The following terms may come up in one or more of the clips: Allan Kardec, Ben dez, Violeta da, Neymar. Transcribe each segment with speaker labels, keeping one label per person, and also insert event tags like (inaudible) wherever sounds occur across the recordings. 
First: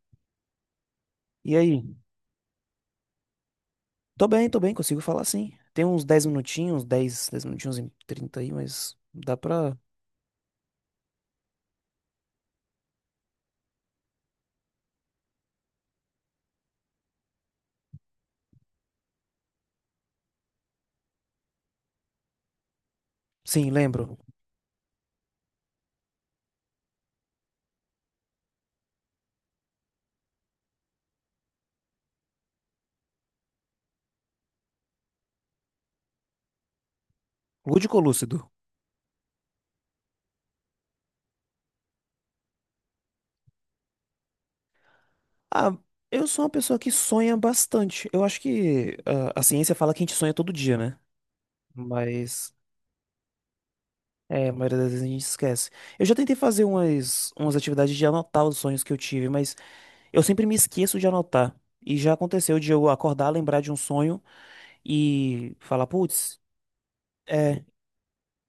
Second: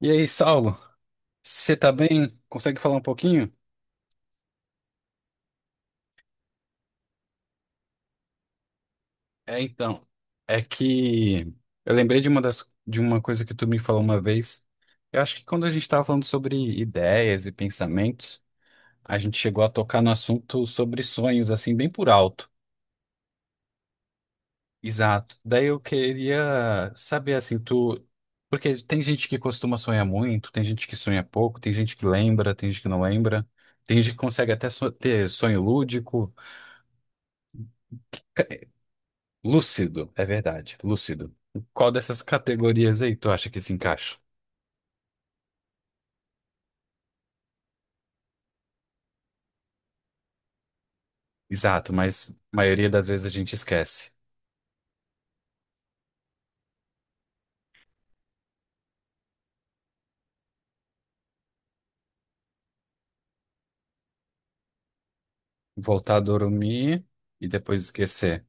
Speaker 1: E aí, Saulo,
Speaker 2: E
Speaker 1: você tá
Speaker 2: aí?
Speaker 1: bem? Consegue falar um pouquinho?
Speaker 2: Tô bem, consigo falar, sim. Tem uns dez minutinhos e 30 aí, mas dá
Speaker 1: É,
Speaker 2: pra.
Speaker 1: então, é que eu lembrei de uma coisa que tu me falou uma vez. Eu acho que quando a gente estava falando sobre ideias e pensamentos, a gente chegou a tocar no assunto sobre sonhos, assim, bem por alto.
Speaker 2: Sim, lembro.
Speaker 1: Exato. Daí eu queria saber, assim, tu... Porque tem gente que costuma sonhar muito, tem gente que sonha pouco, tem gente que lembra, tem gente que não lembra, tem gente que consegue ter sonho lúdico.
Speaker 2: Lúdico ou lúcido?
Speaker 1: Lúcido, é verdade, lúcido. Qual dessas categorias aí tu acha que se encaixa?
Speaker 2: Ah, eu sou uma pessoa que sonha bastante. Eu acho que a ciência fala que a gente sonha todo dia, né?
Speaker 1: Exato, mas
Speaker 2: Mas
Speaker 1: a maioria das vezes a gente esquece.
Speaker 2: é, a maioria das vezes a gente esquece. Eu já tentei fazer umas atividades de anotar os sonhos que eu tive, mas eu sempre me esqueço de anotar. E já aconteceu de eu acordar, lembrar de um sonho e falar,
Speaker 1: Voltar a
Speaker 2: putz.
Speaker 1: dormir e
Speaker 2: É,
Speaker 1: depois esquecer.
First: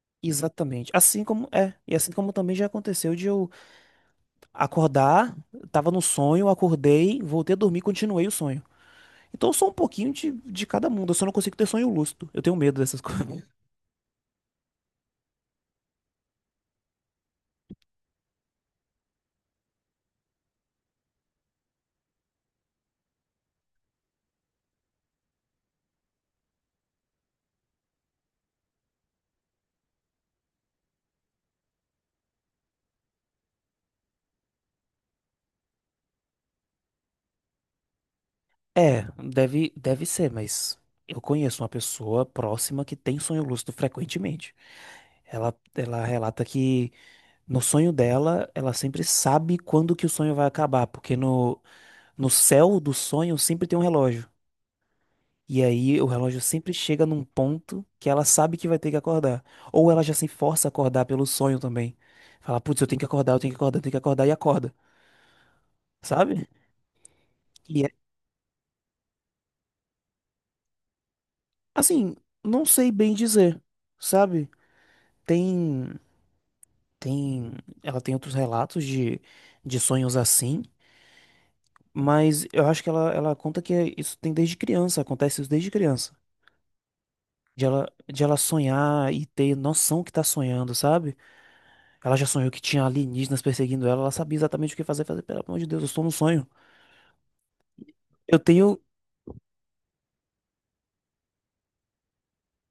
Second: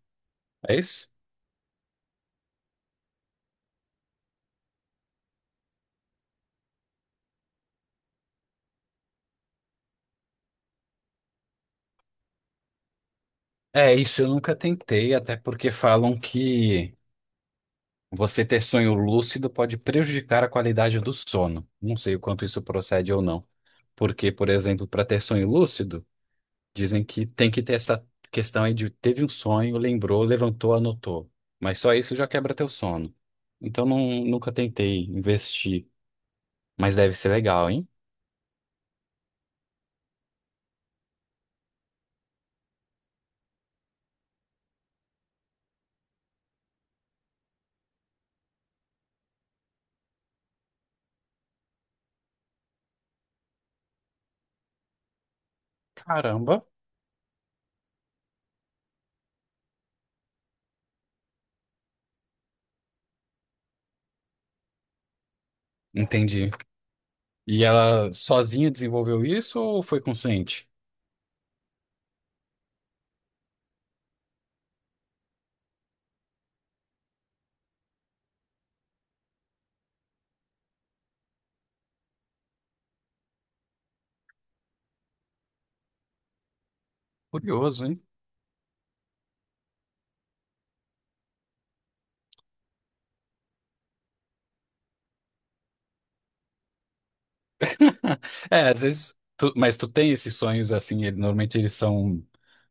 Speaker 1: É
Speaker 2: exatamente.
Speaker 1: isso?
Speaker 2: Assim como é, e assim como também já aconteceu de eu acordar, tava no sonho, acordei, voltei a dormir, continuei o sonho. Então eu sou um pouquinho de cada mundo, eu só não consigo ter sonho lúcido. Eu tenho medo dessas (laughs) coisas.
Speaker 1: É, isso eu nunca tentei, até porque falam que você ter sonho lúcido pode prejudicar a qualidade do sono. Não sei o quanto isso procede ou não. Porque, por exemplo, para ter sonho lúcido, dizem que tem que ter essa questão aí de teve um sonho, lembrou, levantou, anotou. Mas só isso já quebra teu sono. Então não, nunca tentei investir, mas deve ser legal, hein?
Speaker 2: É, deve ser, mas eu conheço uma pessoa próxima que tem sonho lúcido frequentemente. Ela relata que no sonho dela, ela sempre sabe quando que o sonho vai acabar, porque no céu do sonho sempre tem um relógio. E aí o relógio
Speaker 1: Caramba,
Speaker 2: sempre chega num ponto que ela sabe que vai ter que acordar. Ou ela já se força a acordar pelo sonho também. Fala, putz, eu tenho que acordar, eu tenho que acordar, eu tenho que acordar e acorda, sabe?
Speaker 1: entendi. E
Speaker 2: E é,
Speaker 1: ela sozinha desenvolveu isso ou foi consciente?
Speaker 2: assim, não sei bem dizer, sabe? Tem, tem, ela tem outros relatos de sonhos assim, mas eu acho que ela conta que isso tem desde criança, acontece isso desde criança. De
Speaker 1: Curioso,
Speaker 2: ela,
Speaker 1: hein?
Speaker 2: de ela sonhar e ter noção que tá sonhando, sabe? Ela já sonhou que tinha alienígenas perseguindo ela, ela sabia exatamente o que fazer, fazer, pelo amor de Deus, eu estou no sonho.
Speaker 1: (laughs)
Speaker 2: Eu
Speaker 1: É,
Speaker 2: tenho
Speaker 1: às vezes, mas tu tem esses sonhos assim, normalmente eles são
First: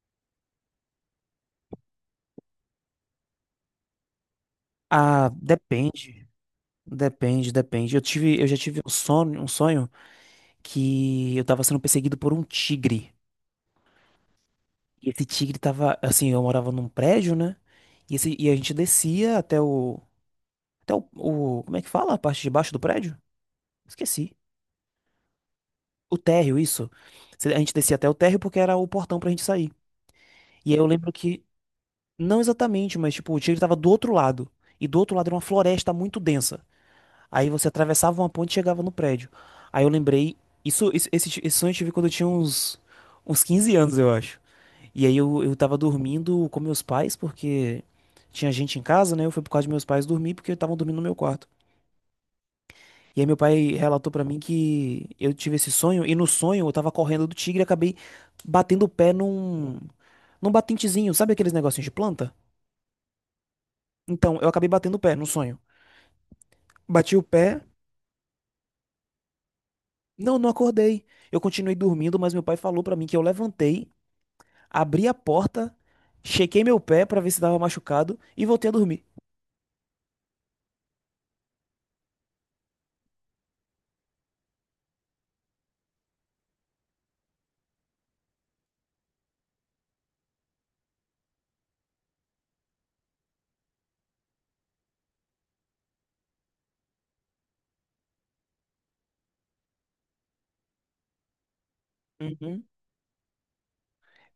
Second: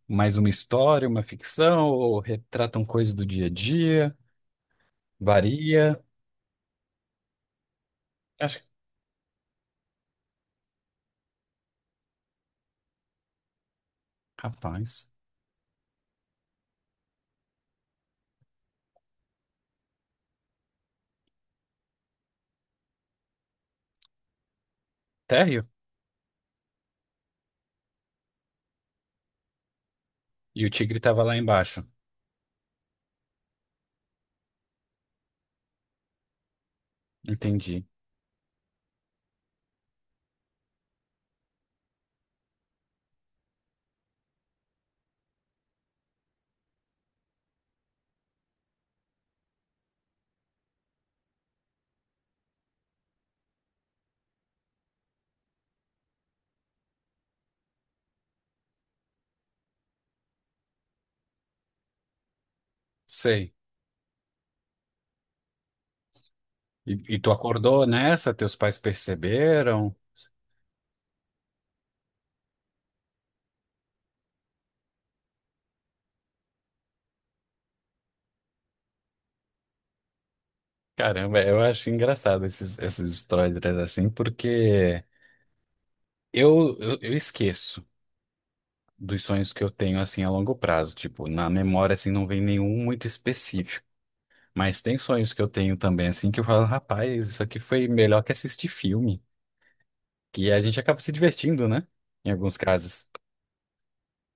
Speaker 1: mais uma história, uma ficção, ou retratam coisas do dia a dia,
Speaker 2: Ah,
Speaker 1: varia.
Speaker 2: depende. Eu tive, eu já
Speaker 1: Acho que,
Speaker 2: tive um sonho que eu tava sendo perseguido por um tigre. E
Speaker 1: rapaz,
Speaker 2: esse tigre tava, assim, eu morava num prédio, né? E a gente descia até o como é que fala? A parte de baixo do prédio? Esqueci.
Speaker 1: até
Speaker 2: O térreo, isso. A gente descia até o térreo porque era o portão pra gente sair.
Speaker 1: e o
Speaker 2: E aí eu
Speaker 1: tigre
Speaker 2: lembro
Speaker 1: estava lá
Speaker 2: que
Speaker 1: embaixo.
Speaker 2: Não exatamente, mas tipo, o tigre tava do outro lado. E do outro lado era uma floresta muito densa. Aí você
Speaker 1: Entendi.
Speaker 2: atravessava uma ponte e chegava no prédio. Aí eu lembrei. Isso, esse sonho eu tive quando eu tinha uns 15 anos, eu acho. E aí eu tava dormindo com meus pais, porque tinha gente em casa, né? Eu fui por causa de meus pais dormir, porque estavam dormindo no meu quarto. E aí meu pai relatou pra mim que eu tive esse sonho, e no sonho eu tava correndo do tigre e acabei batendo o pé num batentezinho, sabe aqueles negocinhos de planta?
Speaker 1: Sei.
Speaker 2: Então, eu acabei batendo o pé no sonho. Bati
Speaker 1: E
Speaker 2: o
Speaker 1: tu
Speaker 2: pé.
Speaker 1: acordou nessa? Teus pais perceberam?
Speaker 2: Não, não acordei. Eu continuei dormindo, mas meu pai falou pra mim que eu levantei, abri a porta, chequei meu pé pra ver se tava machucado e voltei a dormir.
Speaker 1: Caramba, eu acho engraçado essas histórias assim, porque eu esqueço dos sonhos que eu tenho assim a longo prazo. Tipo, na memória assim não vem nenhum muito específico. Mas tem sonhos que eu tenho também assim que eu falo, rapaz, isso aqui foi melhor que assistir filme. Que a gente acaba se divertindo, né? Em alguns
Speaker 2: Uhum.
Speaker 1: casos.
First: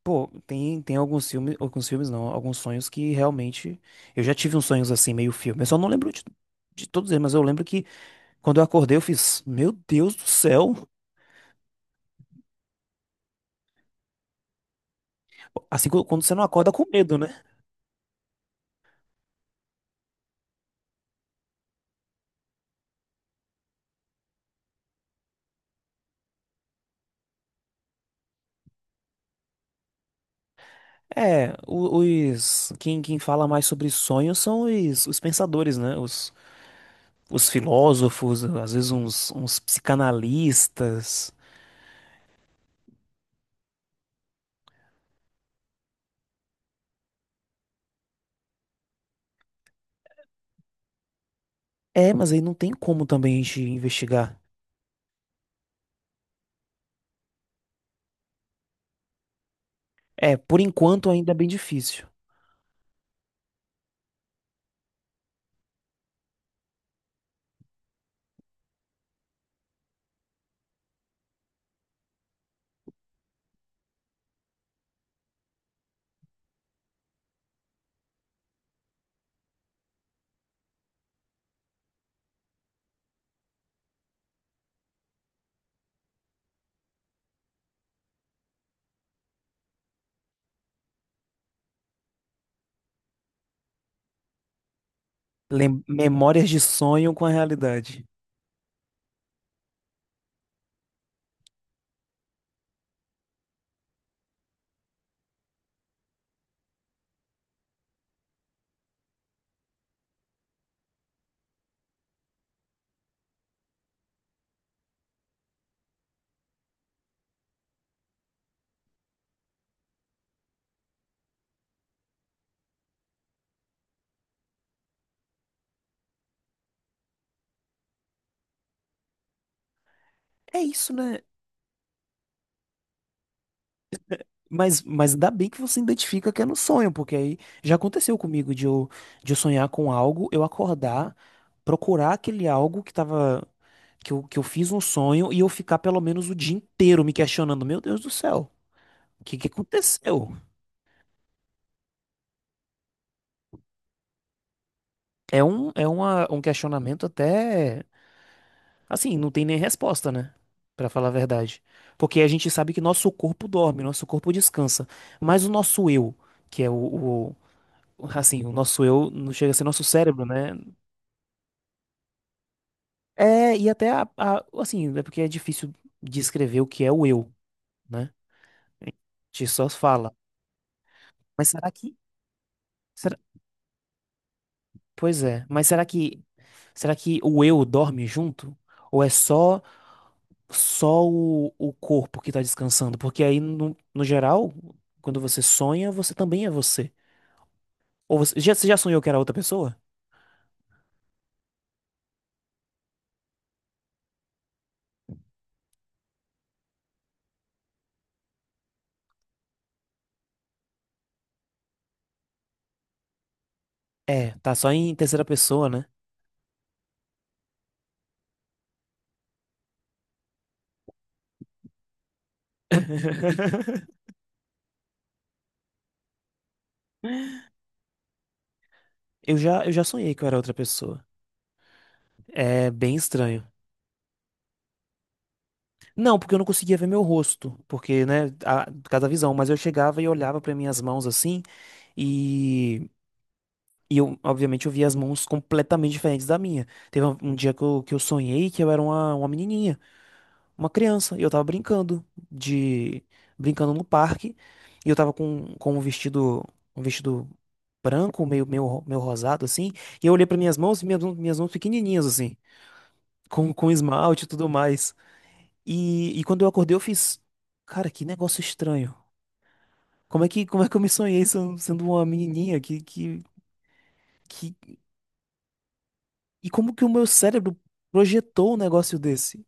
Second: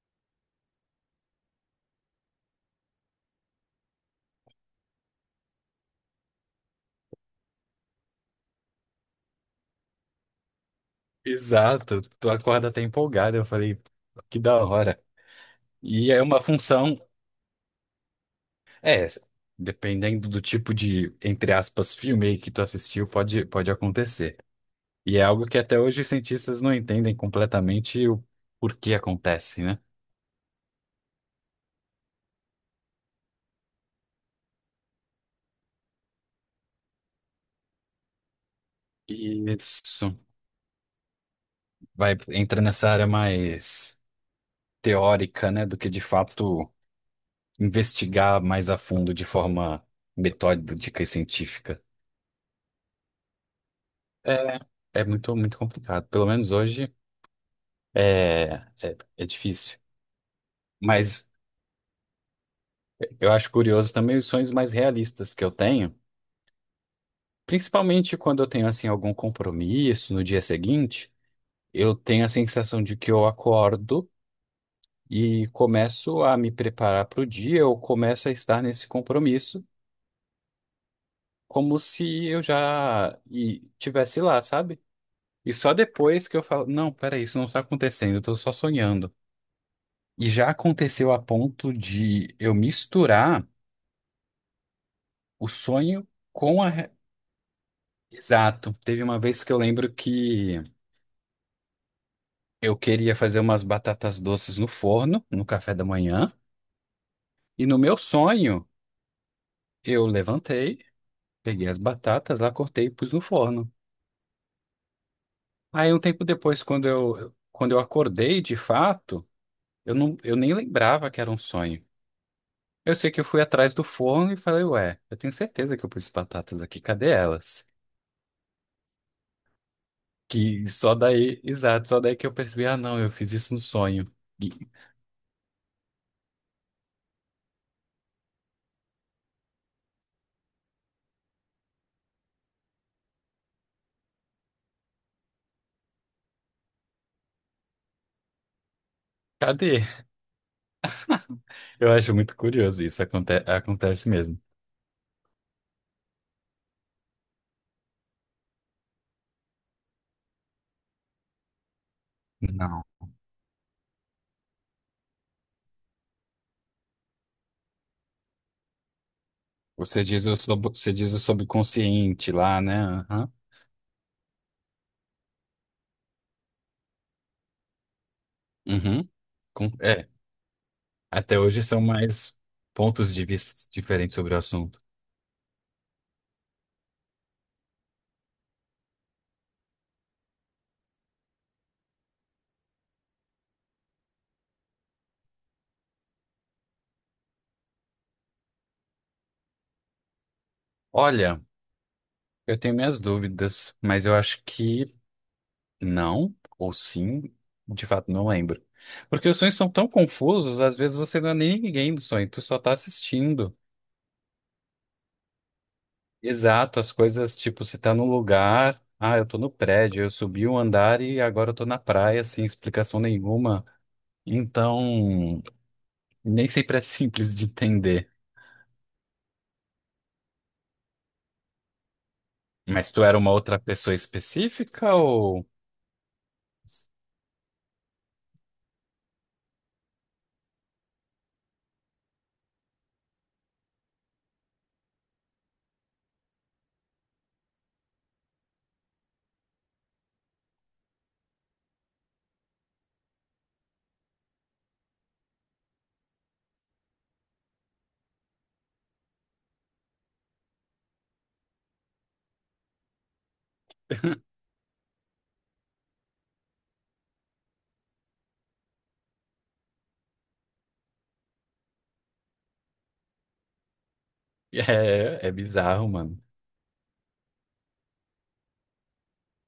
Speaker 2: Pô, tem alguns filmes não, alguns sonhos que realmente. Eu já tive uns sonhos assim, meio filme. Eu só não lembro de todos eles, mas eu lembro que quando eu acordei eu fiz, meu Deus do céu.
Speaker 1: Exato. Tu acorda até empolgado. Eu falei, que da hora.
Speaker 2: Assim, quando
Speaker 1: E
Speaker 2: quando
Speaker 1: é
Speaker 2: você
Speaker 1: uma
Speaker 2: não acorda com
Speaker 1: função,
Speaker 2: medo, né?
Speaker 1: é, dependendo do tipo de, entre aspas, filme aí que tu assistiu, pode acontecer. E é algo que até hoje os cientistas não entendem completamente o porquê acontece, né?
Speaker 2: É, quem fala mais sobre sonhos são os pensadores, né? Os filósofos, às vezes uns
Speaker 1: Isso
Speaker 2: psicanalistas.
Speaker 1: vai entra nessa área mais teórica, né, do que de fato investigar mais a fundo de forma metódica e científica.
Speaker 2: É, mas aí não tem como também a gente investigar.
Speaker 1: É, muito complicado. Pelo menos hoje é, é, é difícil.
Speaker 2: É, por enquanto
Speaker 1: Mas
Speaker 2: ainda é bem difícil.
Speaker 1: eu acho curioso também os sonhos mais realistas que eu tenho, principalmente quando eu tenho assim algum compromisso no dia seguinte, eu tenho a sensação de que eu acordo e começo a me preparar para o dia, eu começo a estar nesse compromisso como se eu tivesse lá, sabe? E só depois que eu falo, não, peraí, isso não está acontecendo, eu estou só sonhando. E já aconteceu a ponto de eu misturar o sonho
Speaker 2: Memórias de
Speaker 1: com a... re-
Speaker 2: sonho com a realidade.
Speaker 1: Exato. Teve uma vez que eu lembro que eu queria fazer umas batatas doces no forno, no café da manhã. E no meu sonho, eu levantei, peguei as batatas lá, cortei e pus no forno. Aí um tempo depois, quando eu acordei de fato, eu nem lembrava que era um sonho. Eu sei que eu fui atrás do forno e falei, ué, eu tenho certeza que eu pus batatas aqui, cadê elas?
Speaker 2: É
Speaker 1: Que
Speaker 2: isso,
Speaker 1: só
Speaker 2: né?
Speaker 1: daí, exato, só daí que eu percebi, ah, não, eu fiz isso no sonho. E-
Speaker 2: Mas ainda bem que você identifica que é no sonho, porque aí já aconteceu comigo de eu sonhar com algo, eu acordar, procurar aquele algo que tava, que eu fiz um sonho e eu ficar pelo menos o dia inteiro me questionando, meu Deus do céu, o que que
Speaker 1: cadê?
Speaker 2: aconteceu?
Speaker 1: Eu acho muito curioso isso, acontece mesmo.
Speaker 2: É um questionamento até. Assim, não tem nem resposta, né? Pra falar a verdade. Porque a gente sabe que
Speaker 1: Não.
Speaker 2: nosso corpo dorme, nosso corpo descansa. Mas o nosso eu, que é assim, o nosso eu não chega a ser nosso
Speaker 1: Você
Speaker 2: cérebro,
Speaker 1: diz o,
Speaker 2: né?
Speaker 1: sub você diz o subconsciente lá, né? Aham.
Speaker 2: É, e até assim, é porque é difícil descrever o que é o eu, né? A
Speaker 1: Uhum.
Speaker 2: gente só
Speaker 1: Com- É,
Speaker 2: fala.
Speaker 1: até
Speaker 2: Mas
Speaker 1: hoje
Speaker 2: será
Speaker 1: são
Speaker 2: que,
Speaker 1: mais pontos
Speaker 2: será-
Speaker 1: de vista diferentes sobre o assunto.
Speaker 2: pois é, mas será que o eu dorme junto? Ou é só o corpo que tá descansando, porque aí no geral, quando você sonha, você também é você. Ou você já sonhou que era outra pessoa?
Speaker 1: Olha, eu tenho minhas dúvidas, mas eu acho que não, ou sim, de fato não lembro. Porque os sonhos são tão confusos, às vezes você não é nem ninguém do sonho, tu só tá assistindo.
Speaker 2: É, tá só em terceira pessoa, né?
Speaker 1: Exato, as coisas, tipo, se tá no lugar, ah, eu tô no prédio, eu subi um andar e agora eu tô na praia, sem explicação nenhuma.
Speaker 2: (laughs)
Speaker 1: Então, nem sempre é simples de entender.
Speaker 2: Eu já sonhei que eu era outra pessoa. É
Speaker 1: Mas
Speaker 2: bem
Speaker 1: tu era uma
Speaker 2: estranho.
Speaker 1: outra pessoa específica ou.
Speaker 2: Não, porque eu não conseguia ver
Speaker 1: (laughs)
Speaker 2: meu rosto, porque, né, por causa da visão, mas eu chegava e olhava pra minhas mãos assim e E eu, obviamente, eu via as mãos completamente diferentes da minha. Teve um dia que eu sonhei que eu era uma menininha, uma criança, e eu tava de brincando no parque, e eu tava com um vestido branco, meio rosado assim, e eu olhei para minhas mãos, e minhas mãos pequenininhas assim, com esmalte e tudo mais. E quando eu acordei, eu fiz, cara, que negócio estranho. Como é que eu me sonhei sendo uma menininha? Que
Speaker 1: É, é bizarro, mano.
Speaker 2: E como que o meu cérebro projetou um negócio desse?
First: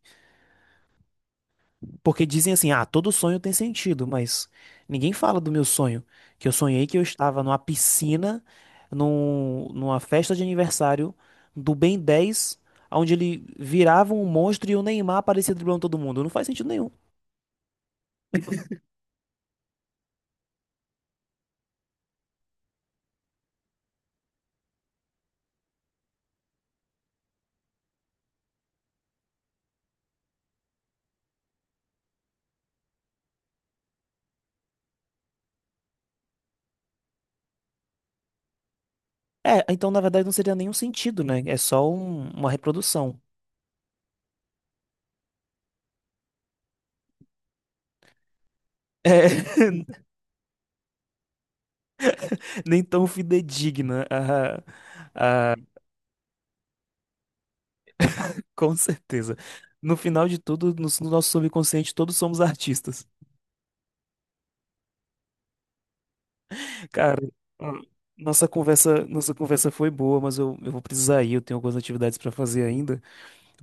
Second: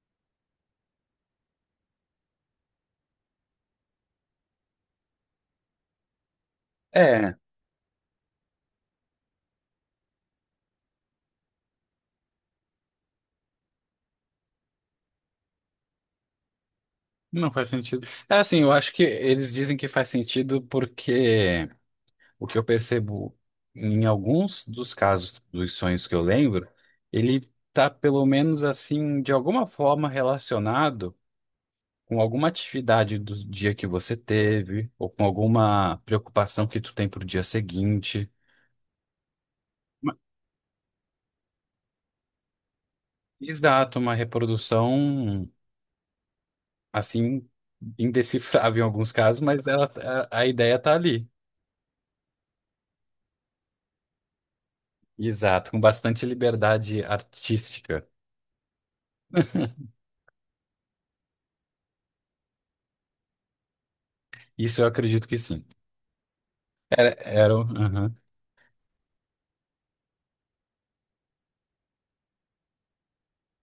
Speaker 2: Porque dizem assim, ah, todo sonho tem sentido, mas ninguém fala do meu sonho. Que eu sonhei que eu
Speaker 1: É,
Speaker 2: estava numa piscina, numa festa de aniversário do Ben 10, onde ele virava um monstro e o Neymar aparecia driblando todo mundo. Não faz sentido nenhum.
Speaker 1: não faz sentido. É assim, eu acho que eles dizem que faz sentido porque. O que eu percebo em alguns dos casos dos sonhos que eu lembro, ele tá pelo menos assim, de alguma forma relacionado com alguma atividade do dia que você teve, ou com alguma preocupação que tu tem pro dia seguinte.
Speaker 2: É, então na
Speaker 1: Uma-
Speaker 2: verdade não seria nenhum sentido, né? É só uma reprodução.
Speaker 1: Exato, uma reprodução assim, indecifrável em alguns
Speaker 2: É,
Speaker 1: casos, mas ela,
Speaker 2: (laughs)
Speaker 1: a ideia tá ali.
Speaker 2: nem tão fidedigna a,
Speaker 1: Exato, com bastante liberdade artística.
Speaker 2: Com certeza.
Speaker 1: (laughs)
Speaker 2: No final de tudo, no nosso subconsciente, todos somos artistas.
Speaker 1: Isso eu acredito que sim.
Speaker 2: Cara, ah,
Speaker 1: Um- aham.
Speaker 2: nossa conversa foi boa, mas eu vou precisar ir, eu tenho algumas atividades para fazer ainda.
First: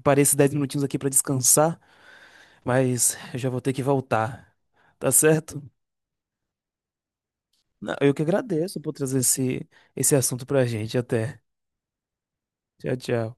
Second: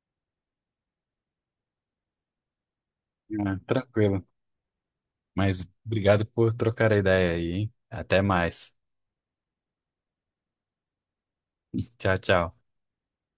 Speaker 2: Parei esses 10 minutinhos aqui para descansar, mas eu já
Speaker 1: Ah,
Speaker 2: vou ter que
Speaker 1: tranquilo.
Speaker 2: voltar. Tá certo?
Speaker 1: Mas obrigado por trocar a ideia aí, hein?
Speaker 2: Não, eu que
Speaker 1: Até mais.
Speaker 2: agradeço por trazer esse assunto pra gente. Até.
Speaker 1: Tchau, tchau.
Speaker 2: Tchau, tchau.